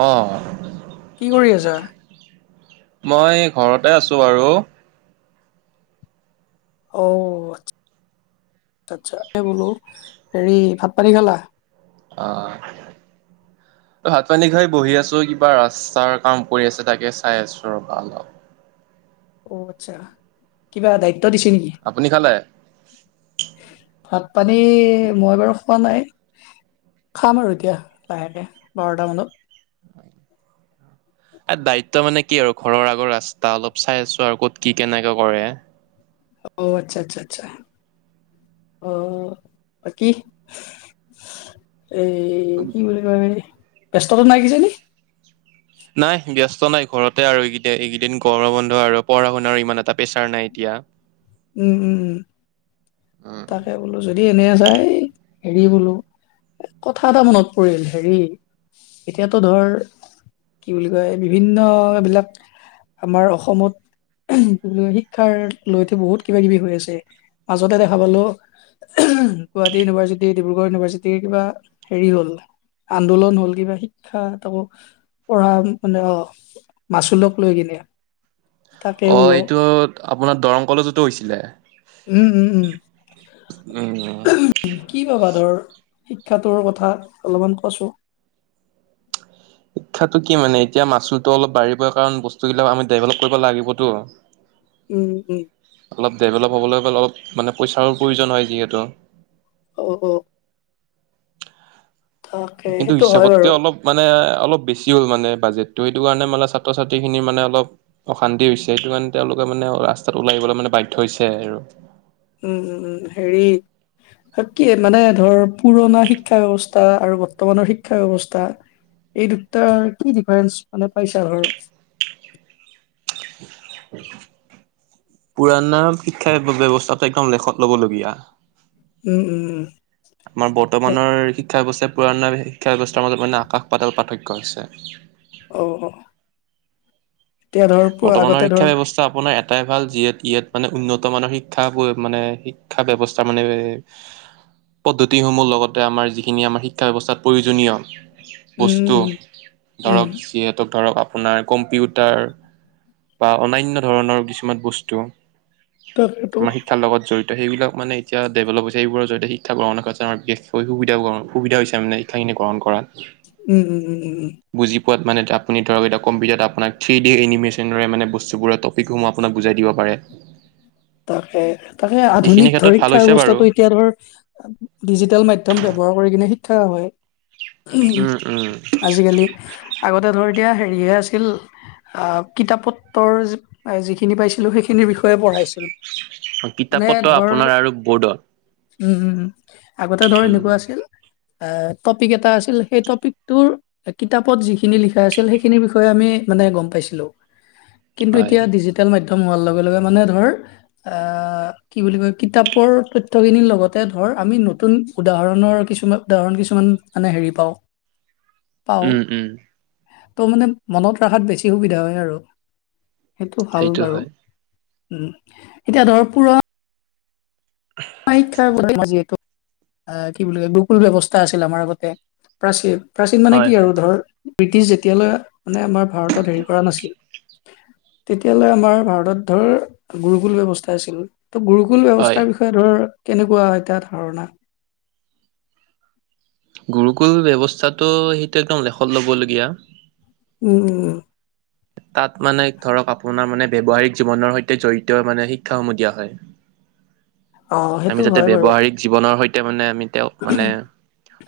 অ কি কৰি আছা? মই ঘৰতে আছোঁ বাৰু অ এই বোলো হেৰি ভাত পানী খালা অ [inaudible] ভাত-পানী খাই বহি আছো কিবা ৰাস্তাৰ কাম কৰি আছে তাকে চাই আছো ৰবা অলপ অ আচ্ছা কিবা দায়িত্ব দিছে নেকি? আপুনি খালে? ভাত-পানী মই বাৰু খোৱা নাই খাম আৰু এতিয়া লাহেকে বাৰটা মানত এ দায়িত্ব মানে কি আৰু ঘৰৰ আগৰ ৰাস্তা অলপ চাই আছো আৰু ক'ত কি কেনেকে কৰে অ আচ্ছা আচ্ছা আচ্ছা অ বাকি এই কি বুলি কয় ব্যস্ততা নাই কিজানি নাই ব্যস্ত নাই ঘৰতে আৰু এইকেই এইকেইদিন গৰম বন্ধ আৰু পঢ়া-শুনাৰ ইমান এটা প্ৰেছাৰ নাই এতিয়া উম উম উম উম তাকে বোলো যদি এনে আছা এই হেৰি বোলো কথা এটা মনত পৰিল হেৰি এতিয়াতো ধৰ কি বুলি কয় বিভিন্ন এবিলাক আমাৰ অসমত কি বুলি কয় শিক্ষাৰ লৈত বহুত কিবা কিবি হৈ আছে মাজতে দেখা পালো গুৱাহাটী ইউনিভাৰ্চিটি, ডিব্ৰুগড় ইউনিভাৰ্চিটিৰ কিবা হেৰি হ'ল আন্দোলন হ'ল কিবা শিক্ষা তাকো পঢ়া মানে অ মাচুলক লৈ কিনে তাকে অঁ বোলো এইটো আপোনাৰ দৰং কলেজতো হৈছিলে উম উম উম উম উম কি পাবা ধৰ শিক্ষাটোৰ কথা অলপমান কৱছো শিক্ষাটো কি মানে এতিয়া মাচুলটো অলপ বাঢ়িবই কাৰণ বস্তুবিলাক আমি ডেভেলপ কৰিব লাগিবতো উম উম অলপ ডেভেলপ হ'বলৈ গ'লে অলপ মানে পইচাৰো প্ৰয়োজন হয় যিহেতু অ অ তাকে কিন্তু সেইটো হয় হিচাপতকে বাৰু অলপ মানে অলপ বেছি হ'ল মানে বাজেটতো সেইটো কাৰণে মানে ছাত্ৰ ছাত্ৰী খিনি মানে অলপ অশান্তি হৈছে সেইটো কাৰণে তেওঁলোকে মানে ৰাস্তাত ওলাই আহিবলৈ মানে বাধ্য হৈছে আৰু উম উম উম হেৰি কি মানে ধৰ পুৰণা শিক্ষা ব্যৱ স্থাআৰু বৰ্তমানৰ শিক্ষা ব্যৱস্থা এই দুটাৰ কি ডিফাৰেন্ঞ্চ মানে পাইছা ধৰ পুৰাণা শিক্ষা ব্যৱস্থাটো একদম লেখত লব লগীয়া উম উম উম, আমাৰ অ', বৰ্তমানৰ শিক্ষা ব্যৱস্থা পুৰণা শিক্ষা ব্যৱস্থাৰ মাজত মানে আকাশ পাতাল পাৰ্থক্য আছে অ অ এতিয়া ধৰ প আগতে বৰ্তমানৰ ধৰ শিক্ষা ব্যৱস্থা আপোনাৰ এ টাই ভাল যিয়ে তিয়েত মানে উন্নত মানৰ শিক্ষা মানে শিক্ষা ব্যৱস্থা মানে পদ্ধতিসমূহ লগতে আমাৰ যিখিনি আমাৰ শিক্ষা ব্যৱস্থাত প্ৰয়োজনীয় উম, বস্তু উম, উম, ধৰক যিহেতু ধৰক আপোনাৰ কম্পিউটাৰ বা অনান্য ধৰণৰ কিছুমান বস্তু তাকেতো আমাৰ শিক্ষাৰ লগ জড়িত সেইবিলাক মানে এতিয়া ডেভেলপ হৈছে সেইবোৰৰ জৰিয়তে শিক্ষা গ্ৰহণৰ ক্ষেত্ৰত আমাৰ বিশেষকৈ সুবিধা সুবিধা হৈছে মানে শিক্ষাখিনি গ্ৰহণ কৰাত উম উম উম উম উম বুজি পোৱাত মানে এতিয়া আপুনি ধৰক এতিয়া কম্পিউটাৰত আপোনাক থ্ৰী সেই এনিমেচনেৰে মানে বস্তুবোৰৰ টপিকসমূহ আপোনাক বুজাই দিব পাৰে তাকে তাকে সেইখিনি আধুনিক ক্ষেত্ৰত ভাল সুৰক্ষা হৈছে বাৰু। ব্যৱস্থাতো এতিয়া ধৰ ডিজিটেল মাধ্যম ব্যৱহাৰ কৰি কিনে শিক্ষা হয় উম, উম, আজি কালি আগতে ধৰ এতিয়া হেৰিহে আছিল আহ কিতাপ পত্ৰৰ যি যিখিনি পাইছিলো সেইখিনিৰ বিষয়ে পঢ়াইছিলো অ মানে ধৰ উম উ আগতে ধৰ উম, এনেকোৱা আছিল এ টপিক এটা আছিল সেই টপিকটোৰ কিতাপত যিখিনি লিখা আছিল সেইখিনিৰ বিষয়ে আমি মানে গম পাইছিলো কিন্তু হয়। এতিয়া ডিজিটেল মাধ্যম হোৱাৰ লগে লগে মানে ধৰ আহ কি বুলি কয় কিতাপৰ তথ্যখিনিৰ লগতে ধৰ আমি নতুন উদাহৰণৰ কিছুমান উদাহৰণ কিছুমান মানে হেৰি পাও পাও উম, উম, ত' মানে মনত ৰখাত বেছি সুবিধা হয় আৰু সেইটো ভাল বাৰু উম এতিয়া ধৰ পুৰ শিক্ষা যিহেতু কি বুলি কয় গুগুল ব্যৱস্থা আছিল আমাৰ আগতে প্ৰাচীন প্ৰাচীন মানে হয়, কি আৰু হয়। ধৰ ব্ৰিটিছ যেতিয়ালৈ মানে আমাৰ ভাৰতত হেৰি কৰা নাছিল তেতিয়ালে আমাৰ ভাৰতত ধৰ গুৰুকুল ব্যৱস্থা আছিল ত গুৰুকুল হয়। ব্যৱস্থাৰ বিষয়ে ধৰ কেনেকোৱা এটা ধাৰণা গুৰুকুল ব্যৱস্থাটো সেইটো একদম লেখত ল'বলগীয়া উম উ তাত মানে ধৰক আপোনাৰ মানে ব্যৱহাৰিক জীৱনৰ সৈতে জড়িত মানে শিক্ষাসমূহ দিয়া হয় অ আমি সেইটো যাতে হয় বাৰু ব্যৱহাৰিক জীৱনৰ সৈতে মানে আমি তেওঁক মানে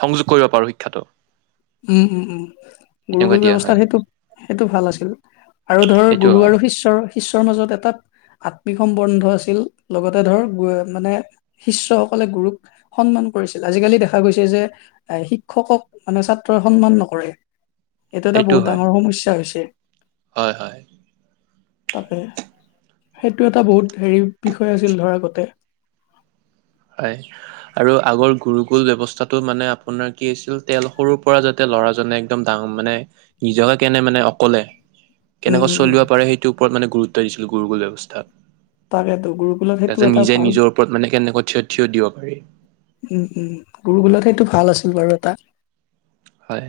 সংযোগ কৰিব পাৰো শিক্ষাটো উম উম উম তেনেকুৱা গুৰুকুল দিয়া ব্যৱস্থাত হয় সেইটো সেইটো ভাল আছিল আৰু ধৰ সেইটো গুৰু হয় আৰু শিষ্যৰ বিশ্বৰ মাজত এটা আত্মিক সম্বন্ধ আছিল লগতে ধৰ মানে। শিষ্যসকলে গুৰুক সন্মান কৰিছিল আজিকালি দেখা গৈছে যে এ শিক্ষকক মানে ছাত্ৰী। ত সন্মান নকৰে এইটো এটা সেইটো বহুত হয় ডাঙৰ সমস্যা হৈছে। হয় হয়। তাকে সেইটো এটা বহুত হেৰি বিষয় আছিল ধৰা আগতে। হয়। আৰু আগৰ গুৰু গুল ব্যৱস্থাটো মানে আপোনাৰ কি হৈছিল তেল সৰুৰ পৰা যাতে ল'ৰাজনে। একদম ডাঙ মানে নিজকে কেনে মানে অকলে। উম কেনেকুৱা উম উম চলিব পাৰে সেইটোৰ ওপৰত মানে গুৰুত্ব দিছিলো গুৰুগল ব্যৱস্থাত। তাকেতো গুৰুকুলত তাৰ সেইটো পিছত এটা নিজে ভাল নিজৰ ওপৰত মানে কেনেকৈ থিয় থিয় দিয়ক। উম উম গুৰুগোলত সেইটো ভাল আছিল বাৰু এটা। হয়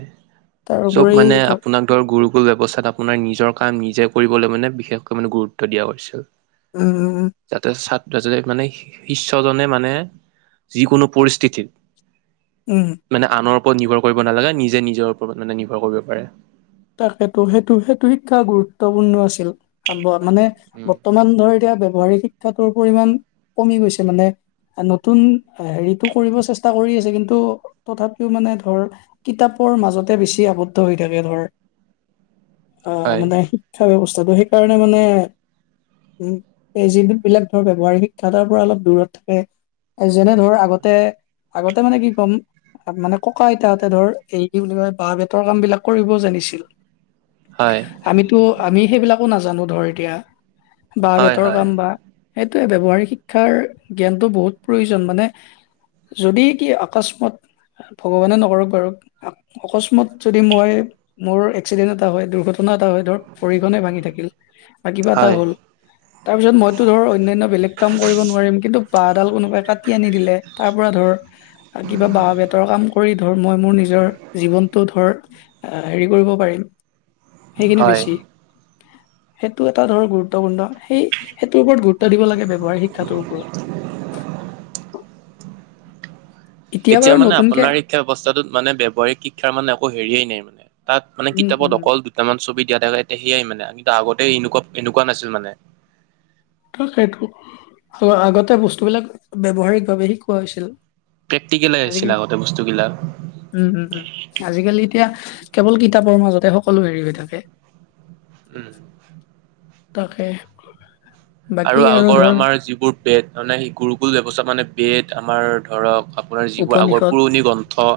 চব তাৰোপৰি মানে ধৰ আপোনাক। গুৰুগুল ব্যৱস্থাত আপোনাৰ নিজৰ কাম নিজে কৰিবলৈ মানে বিশেষকৈ মানে গুৰুত্ব দিয়া হৈছিল। উম উম উম। যাতে ছাত্ৰ জনে মানে শিষ্যজনে মানে। যিকোনো পৰিস্থিতিৰ। উম। মানে আনৰ ওপৰত নিৰ্ভৰ কৰিব নালাগে নিজে নিজৰ ওপৰত মানে নিৰ্ভৰ কৰিব পাৰে। তাকেতো সেইটো সেইটো শিক্ষা গুৰুত্বপূৰ্ণ আছিল। মানে উম, বৰ্তমান ধৰ এতিয়া ব্যৱহাৰিক শিক্ষাটোৰ পৰিমান কমি গৈছে মানে। নতুন হেৰিটো কৰিব চেষ্টা কৰি আছে কিন্তু তথাপিও মানে ধৰ। কিতাপৰ মাজতে বেছি আবদ্ধ হৈ থাকে ধৰ। অ হয়, মানে শিক্ষা ব্যৱস্থাটো সেইকাৰণে মানে। উ এই যিবিলাক ধৰ ব্যৱহাৰিক শিক্ষাৰ পৰা অলপ দূৰত থাকে। যেনে ধৰ আগতে আগতে মানে কি ক'ম। ত মানে ককা আইতাহঁতে ধৰ এই বিষয় বাহ বেতৰ কাম বিলাক কৰিবও জানিছিল। হয়। আমিতো আমি সেইবিলাকো নাজানো ধৰ এতিয়া বাঁহ হয়, বেতৰ হয়, কাম বা। সেইটোৱেইটো ব্যৱহাৰিক শিক্ষাৰ জ্ঞানটো বহুত প্ৰয়োজন মানে। যদি কি অকস্মাত। ভগৱানে নকৰক বাৰু অকস্মাত যদি মই মোৰ। এক্সিডেণ্ট এটা হয় দুৰ্ঘটনা এটা হয় ধৰক পৰিহনে ভাঙি থাকিল বা কিবা এটা হয়, হ'ল। তাৰপিছত মইতো ধৰ অন্যান্য বেলেগ কাম কৰিব নোৱাৰিম কিন্তু বাঁহডাল কোনোবাই কাটি আনি দিলে তাৰ পৰা ধৰ। কিবা বাঁহ বেতৰ কাম কৰি ধৰ মই মোৰ নিজৰ জীৱনটো ধৰ। আহ হেৰি কৰিব পাৰিম সেইখিনি হয়। বেছি। সেইটো এটা ধৰক গুৰুত্বপূৰ্ণ সেই সেইটোৰ ওপৰত গুৰুত্ব দিব লাগে ব্যৱহাৰিক শিক্ষাটোৰ ওপৰত। এতিয়া বাৰু মানে নতুনকে আপোনাৰ শিক্ষা ব্যৱস্থাটোত মানে ব্যৱহাৰিক শিক্ষাৰ মানে একো হেৰিয়েই। তাত মানে উম কিতাপত উম অকল দুটামান ছবি দিয়া থাকেয়া সেয়াই মানে কিন্তু আগতে এনেকুৱা এনেকুৱা নাছিল মানে। ত সেইটো আগতে বস্তুবিলাক ব্যৱহাৰিকভাৱে শিকোৱা হৈছিল। প্ৰেক্টিকেলে আছিলে আজিকালি আগতে বস্তুবিলাক। উম উম উম আজিকালি এতিয়া কেৱল কিতাপৰ মাজতে সকলো হেৰি হৈ থাকে। উম। তাকে। বাকী আৰু আগৰ ধৰ আমাৰ যিবোৰ বেত মানে গুৰু গুল ব্যৱস্থা মানে বেত আমাৰ ধৰক। আপোনাৰ যিবোৰ আগৰ উপনিষদ পুৰণি গ্ৰন্থ।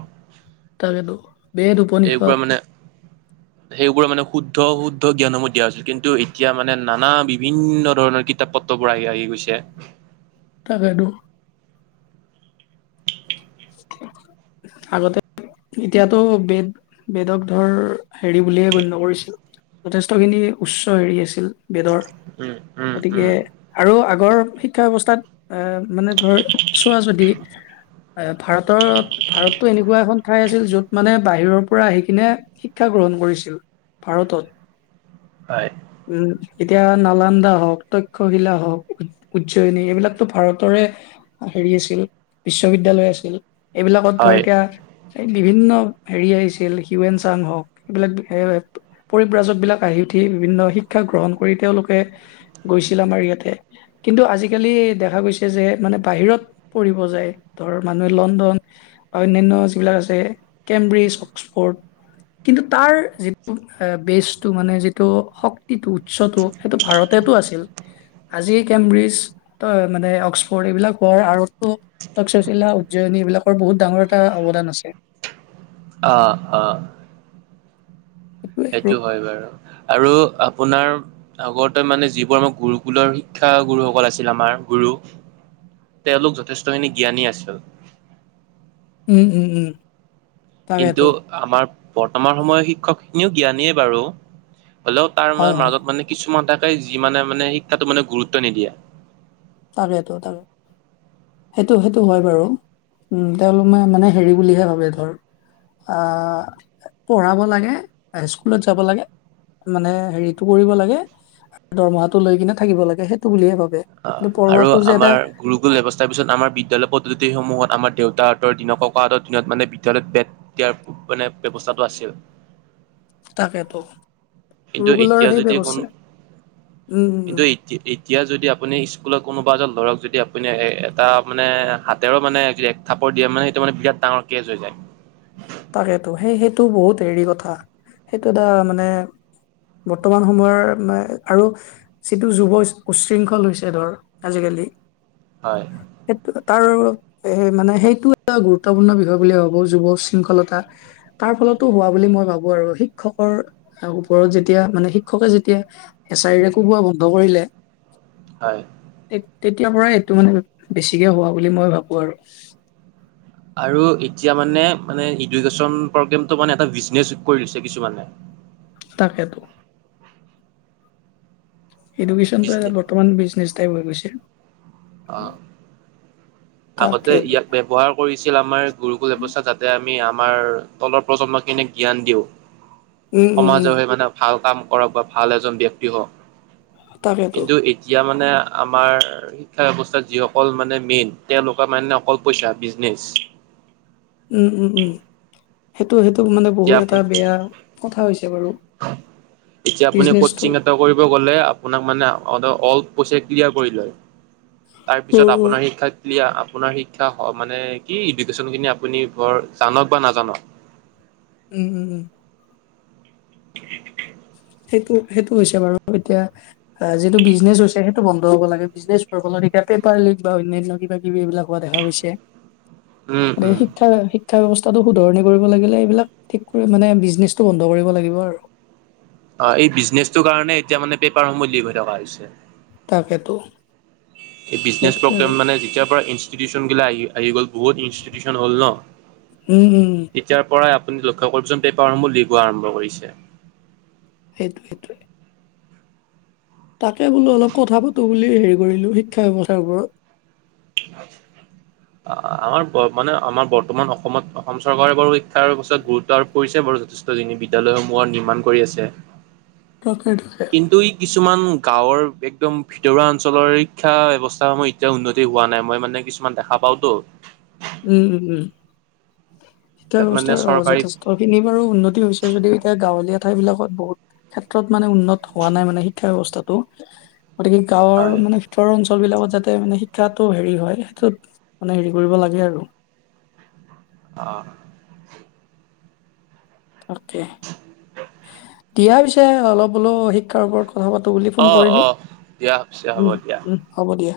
তাকেতো বেদ উপনিষদ এইবোৰা মানে সেইবোৰৰ মানে শুদ্ধ শুদ্ধ জ্ঞানসমূহ দিয়া হৈছিল কিন্তু এতিয়া মানে নানা বিভিন্ন ধৰণৰ কী কিতাপ পত্ৰবোৰ আহি আহি গৈছে তাকেইতো আগতে এতিয়াতো বেদ বেদক ধৰ হেৰি বুলিহে গণ্য কৰিছিল যথেষ্টখিনি উচ্চ হেৰি আছিল বেদৰ উম উম গতিকে উম আৰু আগৰ শিক্ষা ব্যৱস্থাত এ মানে ধৰ চোৱা যদি এ ভাৰতত ভাৰততো এনেকোৱা এখন ঠাই আছিল য'ত মানে বাহিৰৰ পৰা আহি কিনে শিক্ষা গ্ৰহণ কৰিছিল ভাৰতত হয় উম এতিয়া নালান্দা হওক তক্ষশিলা হওক উজ্জয়নী এইবিলাকতো ভাৰতৰে হেৰি আছিল বিশ্ববিদ্যালয় আছিল এইবিলাকত ধৰ হয় এতিয়া এ বিভিন্ন হেৰি আহিছিল হিউৱেন চাং হওক এইবিলাক পৰিব্ৰাজক বিলাক আহি উঠি বিভিন্ন শিক্ষা গ্ৰহণ কৰি তেওঁলোকে গৈছিল আমাৰ ইয়াতে কিন্তু আজিকালি দেখা গৈছে যে মানে বাহিৰত পঢ়িব যায় ধৰ মানুহে লণ্ডন বা অন্যান্য যিবিলাক আছে কেম্ব্ৰীজ অক্সফৰ্ড কিন্তু তাৰ যিটো বেচটো মানে যিটো শ ক্তিটো উৎসটো সেইটো ভাৰতেতো আছিল আজি কেম্ব্ৰিজতৰ মানে অক্সফৰ্ড এইবিলাক হোৱাৰ আৰতো তক্ষশিলা উজ্জয়িনী এইবিলাকৰ বহুত ডাঙৰ এটা অৱদান আছে অ অ সেইটোৱে আৰু সেইটো হয় বাৰু আৰু আপোনাৰ আগতে মানে যিবোৰ আমাৰ গুৰুকুলৰ শিক্ষা গুৰুসকল আছিল আমাৰ গুৰু তেওঁলোক যথেষ্টখিনি জ্ঞানী আছিল উম উম উম কিন্তু তাকেতো আমাৰ বৰ্তমান সময়ৰ শিক্ষকখিনিও জ্ঞানীয়ে বাৰু হ'লেও তাৰ হয় হয় মাজত মানে কিছুমান থাকে যি মানে মানে শিক্ষাটো মানে গুৰুত্ব নিদিয়ে তাকেতো তাকে সেইটো সেইটো হয় বাৰু উ তেওঁলোক মানে মানে হেৰি বুলিহে ভাবে ধৰ অ পঢ়াব লাগে স্কুলত যাব লাগে মানে হেৰিটো কৰিব লাগে দৰমহাটো লৈ কিনে থাকিব লাগে সেইটো বুলিহে ভাবে অ' কিন্তু আৰু পঢ়োৱাটো যে এটা আমাৰ গুৰুকুল ব্যৱস্থাৰ পিছত আমাৰ বিদ্যালয় পদ্ধতিসমূহত আমাৰ দেউতাহঁতৰ দিনৰ ককাহঁতৰ দিনত মানে বিদ্যালয় বেট এতিয়াৰ মানে ব্যৱস্থাটো আছিল তাকেতো কিন্তু গুৰুকুলৰ এতিয়া সেই যদি কোন ব্যৱস্থা উম উম কিন্তু উম এতিয়া যদি আপুনি স্কুলত কোনোবা এজন ল'ৰাক যদি আপুনি এটা মানে হাতেৰে মানে যে থাপৰ দিয়ে মানে সেইটো মানে বিৰাট ডাঙৰ কেচ হৈ যায় তাকেতো সেই সেইটো বহুত হেৰি কথা সেইটো এটা মানে বৰ্তমান সময়ৰ মানে আৰু যিটো যুৱ উশৃংখল হৈছে ধৰ আজিকালি হয় সেই তাৰ মানে সেইটো এটা গুৰুত্বপূৰ্ণ বিষয় বুলি ভাবোঁ যুৱ শৃংখলতা তাৰ ফলতো হোৱা বুলি মই ভাবো আৰু শিক্ষকৰ ওপৰত যেতিয়া মানে শিক্ষকে যেতিয়া এছাৰীৰে কোবোৱা বন্ধ কৰিলে হয়। তে তেতিয়াৰ পৰাই এইটো মানে বেছিকে হোৱা বুলি মই ভাবো আৰু। আৰু এতিয়া মানে মানে এডুকেশ্বন প্ৰগ্ৰেম মানে এটা বিজনেচ কৰি দিছে কিছুমানে। তাকেতো। এডুকেশ্যনটো বিজনে এ বৰ্তমান বিজনেচ টাইপ হৈ গৈছে। অ আগতে তাকেতো ইয়াক ব্যৱহাৰ কৰিছিল আমাৰ গুৰুকুল ব্যৱস্থা যাতে আমি আমাৰ তলৰ প্ৰজন্মখিনিক জ্ঞান দিওঁ। অ সমাজৰ সেই মানে ভাল কাম কৰক বা ভাল এজন ব্যক্তি হওঁক তাকেতো। কিন্তু এতিয়া মানে আমাৰ শিক্ষা ব্যৱস্থাত যিসকল মানে মেইন তেওঁলোকৰ মানে অকল পইচা বিজনেচ উম উম উম সেইটো সেইটো মানে এতিয়া বহুত আপু এটা বেয়া কথা হৈছে বাৰু। এতিয়া আপুনি বিজনেচটো। কচিং এটা কৰিব গলে আপোনাক মানে অ অল পইচা ক্লিয়াৰ কৰি লয় তাৰপিছত উম, উম। আপোনাৰ শিক্ষাক আপোনাৰ শিক্ষা মানে কি ইডুকেশ্যনখিনি আপুনি বৰ জানক বা নাজানক উম উম উম- সেইটো সেইটো হৈছে বাৰু এতিয়া অ যিটো বিজনেছ হৈছে সেইটো বন্ধ হ'ব লাগে বিজনেছ হত এতিয়া পেপাৰ লিক বা অন্যান্য কিবা কিবি এইবিলাক হোৱা দেখা গৈছে উম গতিকে উম শিক্ষা শিক্ষা ব্যৱস্থাটো শুধৰণি কৰিব লাগিলে এইবিলাক ঠিক কৰি মানে বিজনেছটো বন্ধ কৰিব লাগিব আৰু অ এই বিজনেচটোৰ কাৰণে এতিয়া মানে পেপাৰসমূহ লিক হৈ থকা হৈছে তাকেতো। এই বিজনেছ সেইটোৱে আৰু প্ৰগ্লেম মানে যেতিয়াৰ পৰা ইনষ্টিটিউশচন গিলা আহি আহি গ'ল বহুত ইনষ্টিটিউচন হ'ল ন। উম উম। তেতিয়াৰ পৰাই আপুনি লক্ষ্য কৰিবচোন পেপাৰসমূহ লিক হোৱা আৰম্ভ কৰিছে। সেইটোৱ সেইোৱ। তাকে বোলো অলপ কথা পাতো বুলি হেৰি কৰিলো শিক্ষা ব্যৱস্থাৰ ওপৰত। আ। আমাৰ মানে আমাৰ বৰ্তমান অসমত অসম চৰকাৰে বাৰু শিক্ষাৰ ব্যৱস্থাত গুৰুত্ব আৰোপ কৰিছে বাৰু যথেষ্টখিনি বিদ্যালয়সমূহৰ নিৰ্মাণ কৰি আছে। সেইটোৱে কিন্তু কিছুমান গাঁৱৰ একদম ভিতৰুৱা অঞ্চলৰ শিক্ষা ব্যৱস্থাসমূহ যেতিয়া উন্নতি হোৱা নাই মই মানে কিছুমান দেখা পাওতো উম উম উম শিক্ষা তাত মানে ব্যৱস্থাৰ চৰকাৰী যথেষ্ট খিনি বাৰু উন্নতি হৈছে যদিও এতিয়া গাঁৱলীয়া ঠাই বিলাকত বহুত ক্ষেত্ৰত মানে উন্নত হোৱা নাই মানে শিক্ষা ব্য্য়ৱস্থাটো গতিকে গাঁৱৰ হয় মানে উত্তৰৰ অঞ্চল বিলাকত যাতে মানে শিক্ষাটো হেৰি হয় সেইটোত মানে হেৰি কৰিব লাগে আৰু। [unintelligible] অ অকে দিয়া পিছে অলপ হোলো শিক্ষাৰ ওপৰত কথা পাতো বুলি অ' ফোন অ' কৰিলো, অ' দিয়া পিছে হ'ব উম দিয়া। উম হ'ব দিয়া।